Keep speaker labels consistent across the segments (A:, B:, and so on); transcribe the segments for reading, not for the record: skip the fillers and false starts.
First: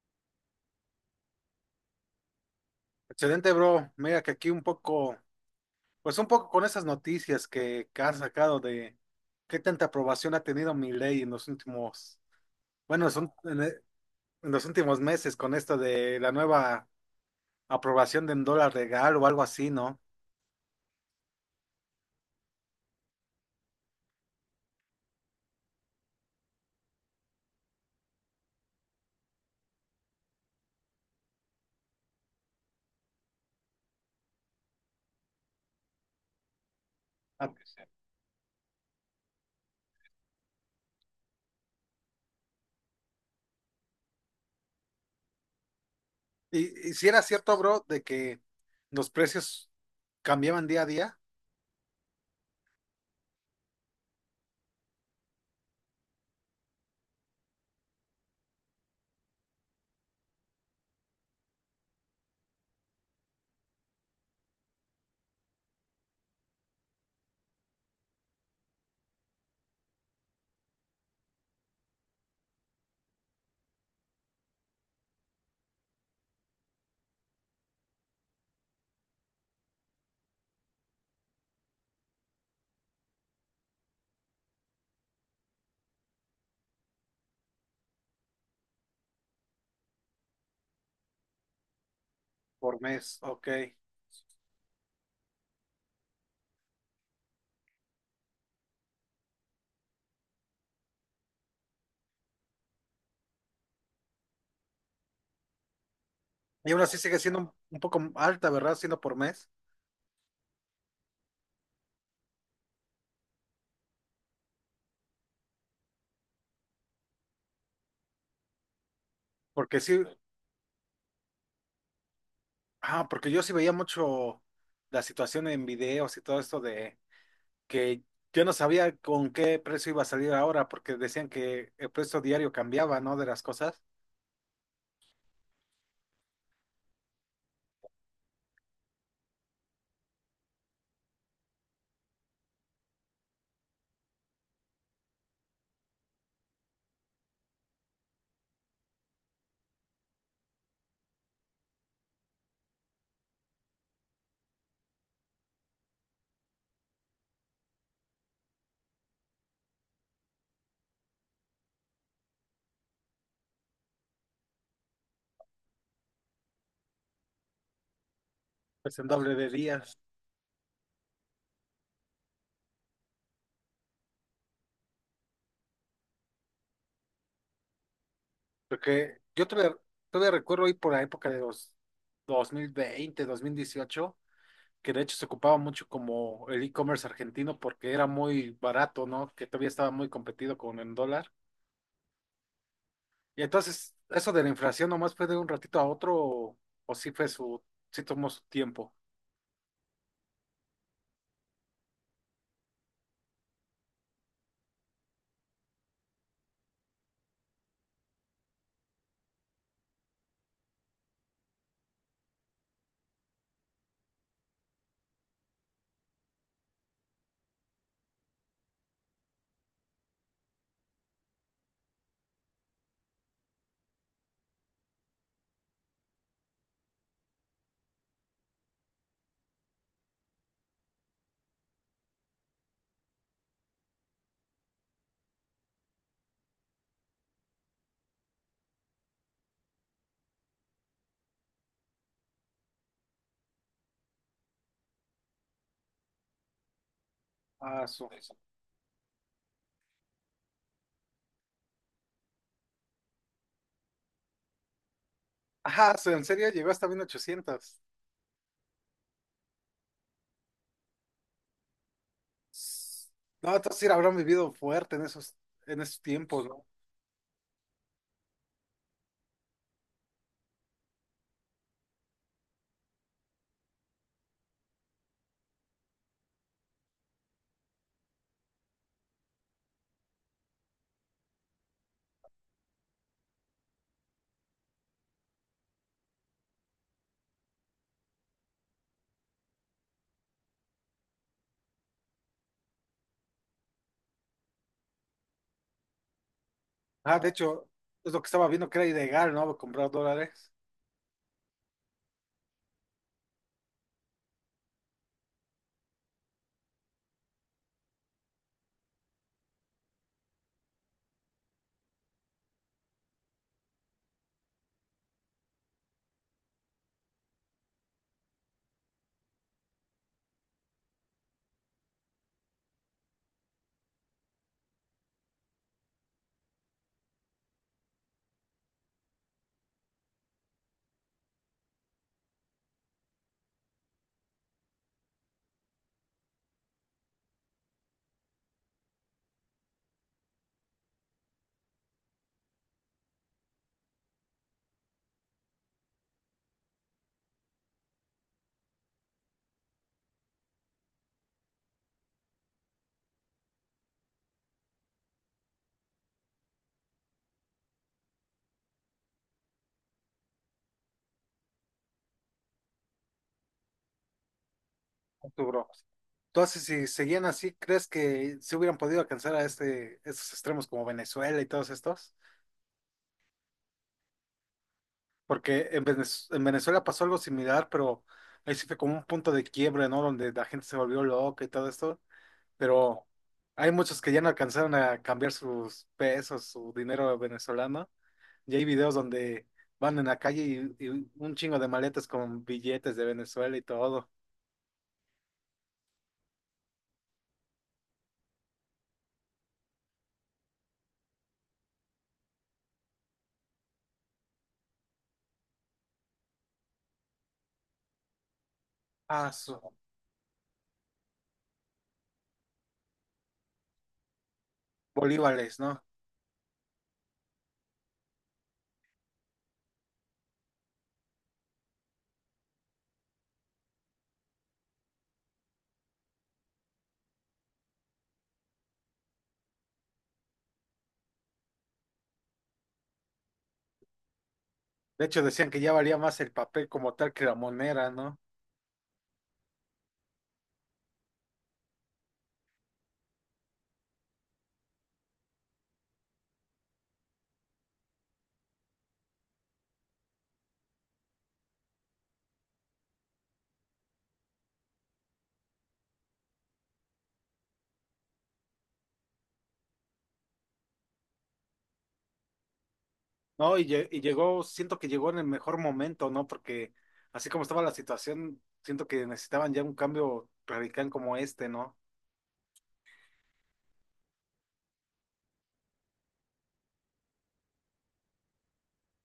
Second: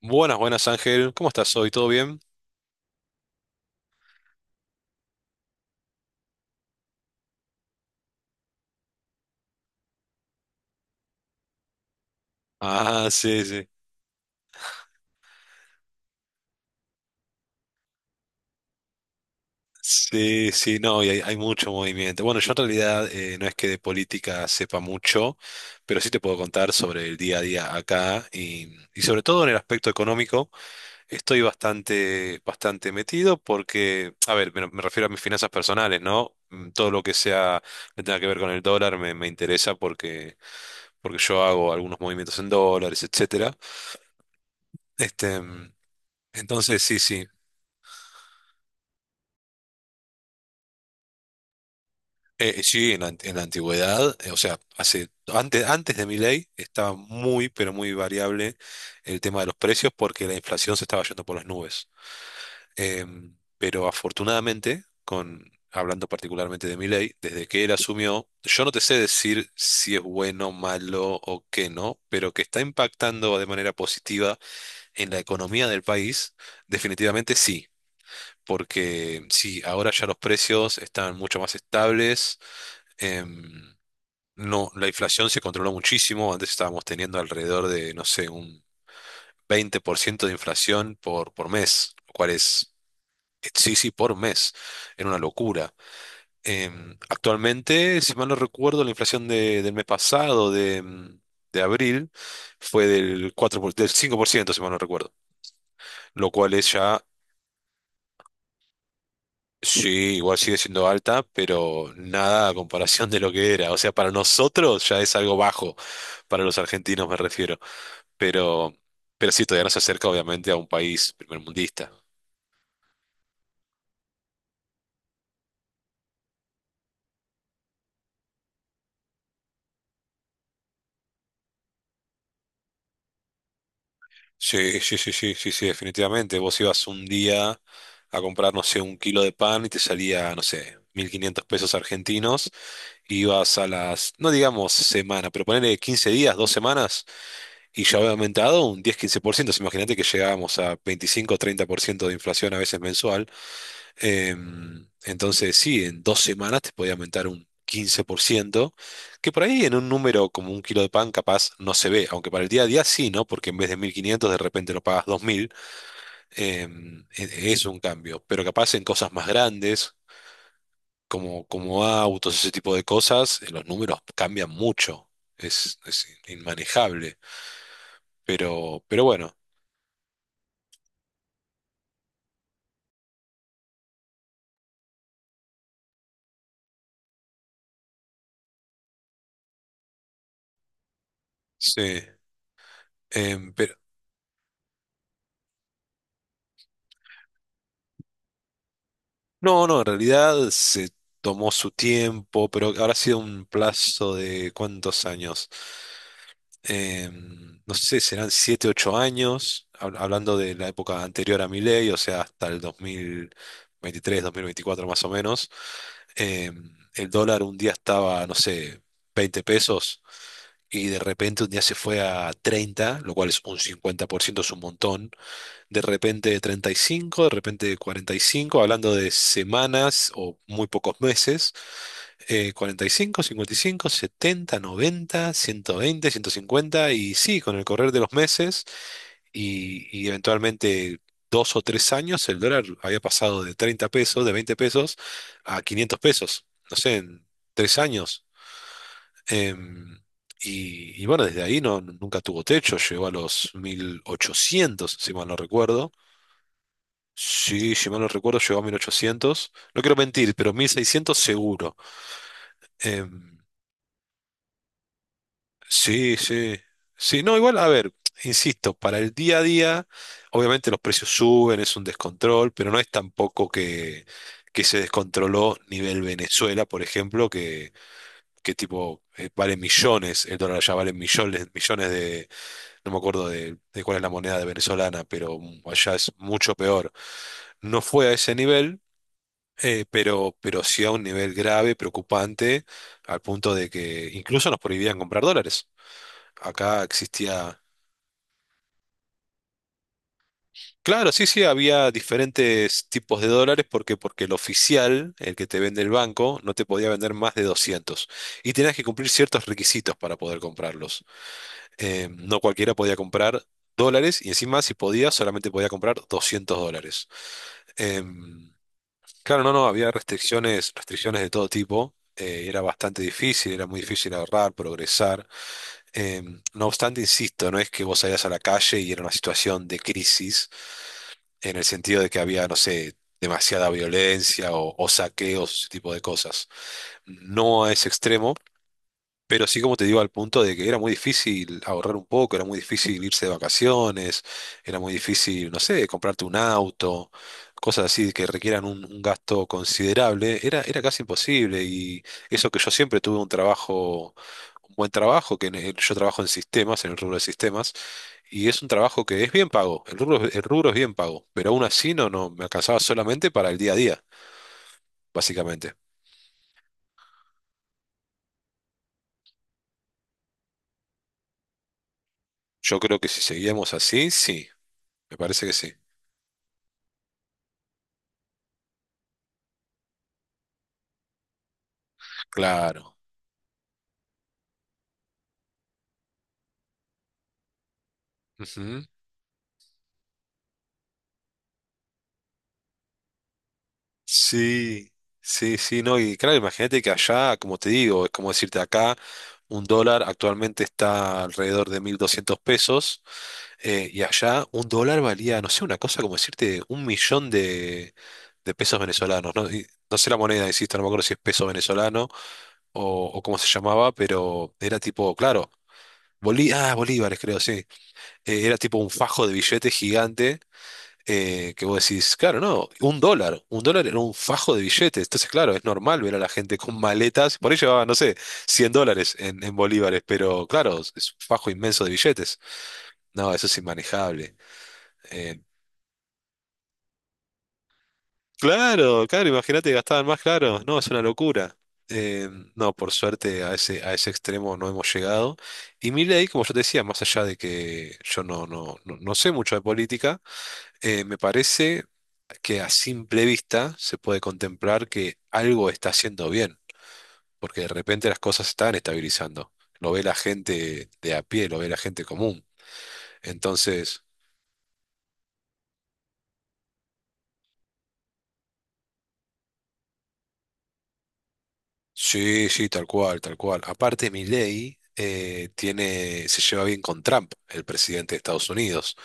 A: Buenas, buenas Ángel, ¿cómo estás hoy? ¿Todo bien?
B: Excelente, bro. Mira que aquí un poco, pues un poco con esas noticias que han sacado de qué tanta aprobación ha tenido mi ley en los últimos, bueno,
A: Ah,
B: es un-
A: sí,
B: en, e-
A: sí.
B: en los últimos meses con esto de la nueva aprobación de un dólar regal o algo así, ¿no?
A: Sí, sí, no, y hay mucho movimiento. Bueno, yo en realidad no es que de política sepa mucho, pero sí te puedo contar sobre el día a día acá y sobre todo en el aspecto económico estoy bastante, bastante metido porque, a ver, me refiero a mis finanzas personales, ¿no? Todo lo que
B: Ah,
A: sea, que tenga que ver con el dólar me interesa porque yo hago algunos movimientos en dólares, etcétera. Este, mm,
B: Y,
A: entonces,
B: y
A: sí,
B: si era
A: sí.
B: cierto, bro, de que los precios cambiaban día a día
A: Sí, en la antigüedad, o sea, antes de mi ley estaba muy, pero muy variable el tema de los precios porque la inflación se estaba yendo por las nubes. Pero afortunadamente, hablando particularmente de Milei, desde que él asumió, yo no te sé decir si es bueno, malo o qué no, pero que está impactando de manera positiva en la economía del país, definitivamente sí. Porque sí, ahora ya los precios están mucho más estables. em, no, la inflación se controló muchísimo. Antes estábamos teniendo alrededor de, no sé, un 20% de inflación por mes, lo cual es...
B: por mes, ok.
A: Sí, sí, por mes. Era una locura. Actualmente, si mal no recuerdo, la inflación del mes pasado, de abril, fue del 5%, si mal no recuerdo. Lo cual es
B: Y aún así
A: ya...
B: sigue siendo un poco alta, ¿verdad? Siendo por mes,
A: Sí, igual sigue siendo alta, pero nada a comparación de lo que era. O sea, para nosotros ya es algo bajo. Para los argentinos me refiero. pero, pero sí, todavía no se
B: porque sí,
A: acerca obviamente a un país primermundista.
B: Ah, porque yo sí veía mucho la situación en videos y todo esto de que yo no sabía con qué precio iba a salir ahora, porque decían que el precio diario cambiaba, ¿no? De las cosas,
A: Sí, sí, sí, sí, sí, sí, definitivamente. Vos ibas un día a comprar, no sé, un kilo de pan y te salía, no sé, 1.500 pesos argentinos. Ibas a las, no digamos semana, pero ponele 15 días, 2 semanas, y ya había aumentado un 10-15%. Entonces, imagínate que llegábamos a 25-30% de inflación a veces mensual. Entonces, sí, en 2 semanas te podía aumentar un 15%, que por ahí en un número como un kilo de pan capaz no se ve, aunque para el día a día sí, ¿no? Porque en vez de 1.500 de repente lo pagas 2.000, es un cambio. Pero capaz en
B: pues en
A: cosas más
B: doble de
A: grandes,
B: días.
A: como autos, ese tipo de cosas, los números cambian mucho. Es inmanejable. Pero
B: Porque
A: bueno,
B: yo todavía recuerdo ir por la época de los dos mil veinte, 2018, que de hecho se ocupaba mucho como el e-commerce argentino porque era muy barato, ¿no? Que todavía estaba muy competido con el dólar.
A: sí.
B: Y
A: Em, pero,
B: entonces, ¿eso de la inflación nomás fue de un ratito a otro o sí tomó su tiempo?
A: no, no, en realidad se tomó su tiempo, pero habrá sido un plazo de ¿cuántos años? No sé, serán 7 u 8 años, hablando de la época anterior a mi ley, o sea, hasta el dos mil veintitrés dos mil veinticuatro más o menos. El dólar un día estaba, no sé, 20 pesos y de repente un día se fue a 30, lo cual es un 50%, es un montón. De repente 35, de repente 45, hablando de semanas o muy pocos meses. 45, 55, 70, 90, 120, 150, y sí, con el correr de los meses y eventualmente... Dos o tres años, el dólar había pasado de 30 pesos, de 20 pesos, a 500 pesos. No sé, en tres
B: Ah, su.
A: años. Em, y bueno, desde ahí no, nunca tuvo techo, llegó a los 1.800, si mal no recuerdo.
B: Ajá, en serio llegó hasta
A: Sí,
B: 1800.
A: si mal no recuerdo, llegó a 1.800. No quiero mentir, pero 1.600 seguro. Em,
B: No, entonces sí la habrán vivido fuerte en esos
A: sí,
B: tiempos,
A: sí.
B: ¿no?
A: Sí, no, igual, a ver, insisto, para el día a día, obviamente los precios suben, es un descontrol, pero no es tampoco que, que, se descontroló nivel Venezuela, por ejemplo, que tipo vale millones, el dólar ya vale millones, millones de... No me acuerdo de cuál es la moneda de venezolana, pero allá es mucho peor. No fue a ese nivel, pero sí a un nivel grave, preocupante, al punto de que incluso nos prohibían comprar dólares. Acá
B: Ah, de
A: existía...
B: hecho, es lo que estaba viendo que era ilegal, ¿no? Comprar dólares.
A: Claro, sí, sí, había diferentes tipos de dólares porque el oficial, el que te vende el banco, no te podía vender más de 200, y tenías que cumplir ciertos requisitos para poder comprarlos. No cualquiera podía comprar dólares, y encima si podía, solamente podía comprar 200 dólares. Em, claro, no, no, había restricciones, restricciones de todo tipo. Era bastante difícil, era muy difícil ahorrar, progresar. No obstante, insisto, no es que vos salías a la calle y era una situación de crisis en el sentido de que había, no sé, demasiada violencia o saqueos, ese tipo de cosas. No a ese extremo, pero sí, como te digo, al punto de que era muy difícil ahorrar un poco, era muy difícil irse de vacaciones, era muy difícil, no sé, comprarte un auto, cosas así que requieran un gasto considerable, era casi imposible. Y eso que yo siempre tuve un trabajo, un buen trabajo, que yo trabajo en sistemas, en el rubro de sistemas, y es un trabajo que es bien pago, el rubro es bien pago, pero aún así no, no me alcanzaba solamente para el día a día,
B: Sí, bro.
A: básicamente.
B: Entonces, si seguían así, ¿crees que se hubieran podido alcanzar a este, esos extremos como Venezuela y todos estos?
A: Yo creo que si seguíamos así, sí, me parece que
B: Porque
A: sí.
B: en Venezuela pasó algo similar, pero ahí sí fue como un punto de quiebre, ¿no? Donde la gente se volvió loca y todo esto.
A: Claro.
B: Pero hay muchos que ya no alcanzaron a cambiar sus pesos, su dinero venezolano. Y hay
A: Ujú.
B: videos donde van en la calle y un chingo de maletas con billetes de Venezuela y todo.
A: Sí, sí, sí, no, y claro, imagínate que allá, como te digo, es como decirte acá, un dólar actualmente está alrededor de 1.200 pesos, y allá un dólar valía, no sé, una cosa como decirte 1 millón de, pesos
B: Ah,
A: venezolanos, ¿no?
B: su-
A: Y no sé la moneda, insisto, no me acuerdo si es peso venezolano o cómo se llamaba, pero era tipo, claro...
B: bolívares, ¿no?
A: Bolívares, creo, sí. Era tipo un fajo de billetes gigante, que vos decís, claro, no, un dólar era un fajo de billetes, entonces claro, es normal ver a la gente con maletas, por ahí llevaba, no sé, 100 dólares en bolívares, pero claro, es un fajo inmenso de billetes, no, eso es inmanejable.
B: De hecho
A: Eh,
B: decían que ya valía más el papel como tal que la moneda, ¿no?
A: claro, claro, imagínate que gastaban más, claro, no, es una locura. Eh, no, por suerte a ese, extremo no hemos llegado. Y Milei, como yo te decía, más allá de que yo no, no, no, no sé mucho de política, me parece que a simple vista se puede contemplar que algo está haciendo bien, porque de repente las cosas están estabilizando. Lo ve la gente de a pie, lo ve la gente común.
B: No, y
A: Entonces,
B: llegó, siento que llegó en el mejor momento, ¿no? Porque así como estaba la situación, siento que necesitaban ya un cambio radical como este, ¿no?
A: sí, sí, tal cual, tal cual. Aparte, Milei se lleva bien con Trump, el presidente de Estados Unidos.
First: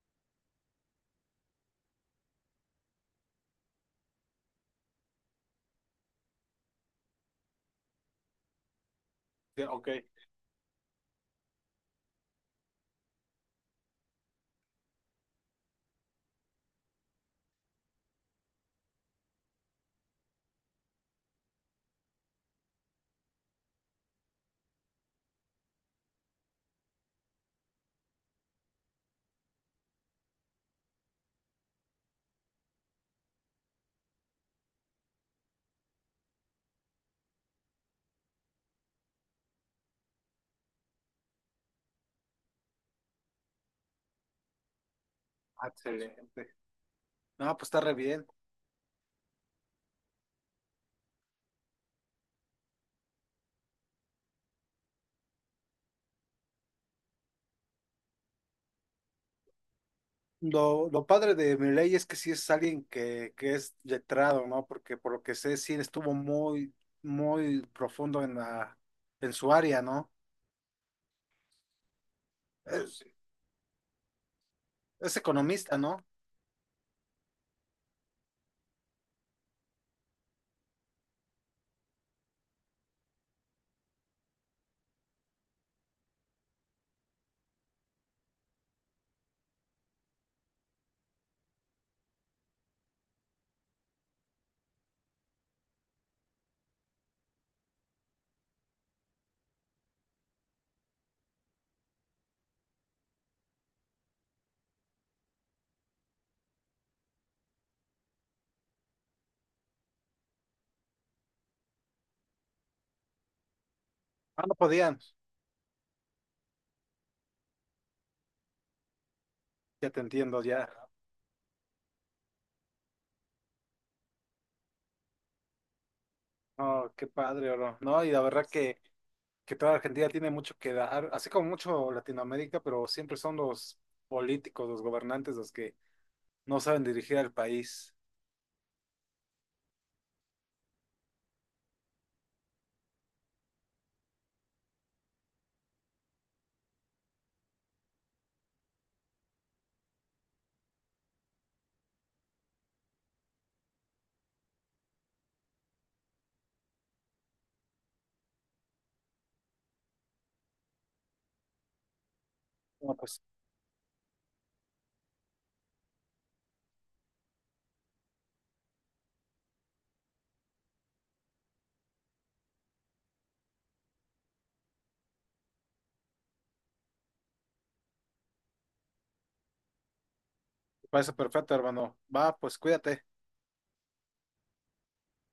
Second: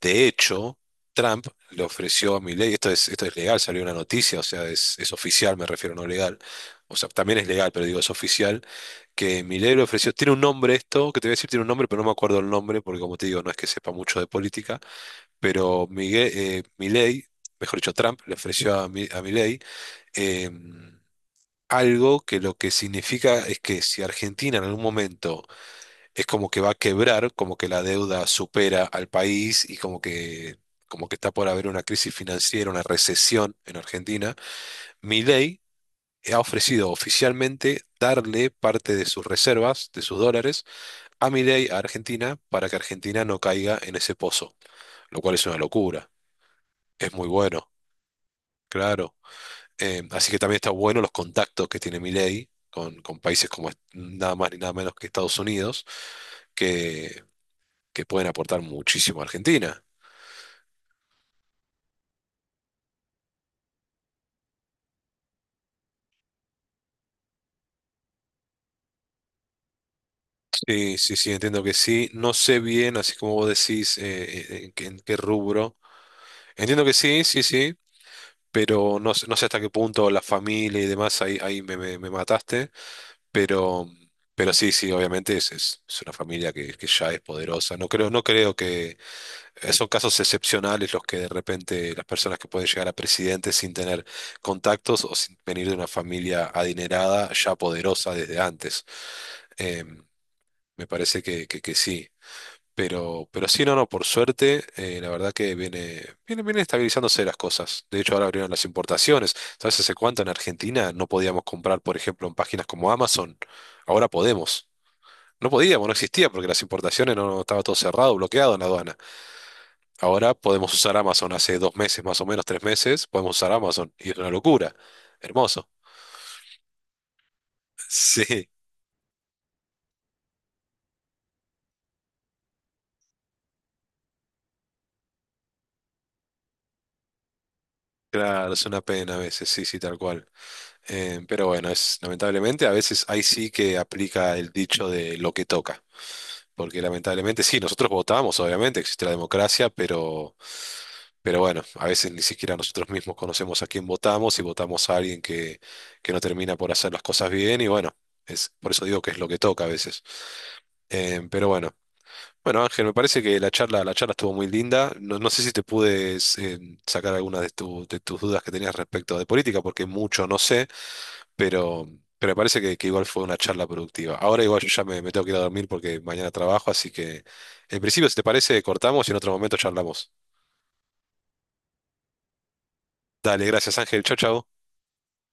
A: De hecho, Trump le ofreció a Milei, esto es, legal, salió una noticia, o sea, es oficial, me refiero, no legal. O sea, también es legal, pero digo, es oficial, que
B: Sí,
A: Milei le
B: ok,
A: ofreció, tiene un nombre esto, que te voy a decir, tiene un nombre, pero no me acuerdo el nombre, porque como te digo, no es que sepa mucho de política, pero Milei, mejor dicho, Trump le ofreció a Milei em, algo que, lo que significa es que si Argentina en algún momento es como que va a quebrar, como que la deuda supera al país y como que, está por haber una crisis financiera, una recesión en Argentina, Milei ha ofrecido oficialmente darle parte de sus reservas, de sus dólares, a Milei, a Argentina, para que Argentina no caiga en ese pozo, lo cual es una locura.
B: excelente.
A: Es muy
B: No, pues
A: bueno,
B: está re bien.
A: claro. Así que también está bueno los contactos que tiene Milei con, países como nada más ni nada menos que Estados Unidos, que, que pueden aportar muchísimo a Argentina.
B: Lo padre de Milei es que sí es alguien que es letrado, ¿no? Porque por lo que sé, sí estuvo muy, muy profundo en en su área, ¿no?
A: Sí, sí, sí, entiendo que sí. No sé bien,
B: Sí.
A: así como vos decís, en qué
B: Es economista,
A: rubro.
B: ¿no?
A: Entiendo que sí, sí, sí, pero no sé hasta qué punto la familia y demás, ahí, me mataste. Pero, pero sí, sí, obviamente es, una familia que ya es poderosa. No creo, no creo que son casos excepcionales los que de repente las personas que pueden llegar a presidente sin tener contactos o sin venir de una familia adinerada ya poderosa desde antes. Em, Me parece que, sí. Pero sí, no, no, por suerte, la verdad que viene estabilizándose las cosas. De hecho, ahora abrieron las importaciones. ¿Sabes hace cuánto en Argentina no podíamos comprar, por ejemplo, en páginas como Amazon? Ahora
B: Ah, no
A: podemos.
B: podían.
A: No podíamos, no existía, porque las importaciones no, estaba todo cerrado, bloqueado en la aduana.
B: Ya te
A: Ahora
B: entiendo, ya.
A: podemos usar Amazon. Hace 2 meses, más o menos, 3 meses, podemos usar Amazon. Y es una locura. Hermoso.
B: Oh, qué padre, oro. No, y la verdad
A: Sí,
B: que toda Argentina tiene mucho que dar, así como mucho Latinoamérica, pero siempre son los políticos, los gobernantes, los que no saben dirigir al país.
A: claro, es una pena a veces, sí, sí, tal cual. Pero bueno, es lamentablemente, a veces ahí sí que aplica el dicho de lo que toca, porque lamentablemente sí, nosotros votamos, obviamente existe la democracia, pero, bueno, a veces ni siquiera nosotros mismos conocemos a quién votamos y votamos a alguien que no termina por hacer las cosas bien, y bueno, por eso digo que es lo que toca a veces. Pero bueno, bueno Ángel, me
B: Bueno, pues,
A: parece que la charla estuvo muy linda, no, no sé si te pude sacar algunas de tus dudas que tenías respecto de política, porque mucho no sé. Pero, pero me parece que, igual fue una charla productiva. Ahora igual yo ya me tengo que ir a dormir porque mañana trabajo, así que en principio, si te parece, cortamos y en otro momento charlamos.
B: me parece perfecto, hermano. Va, pues cuídate.
A: Dale, gracias Ángel. Chau, chau.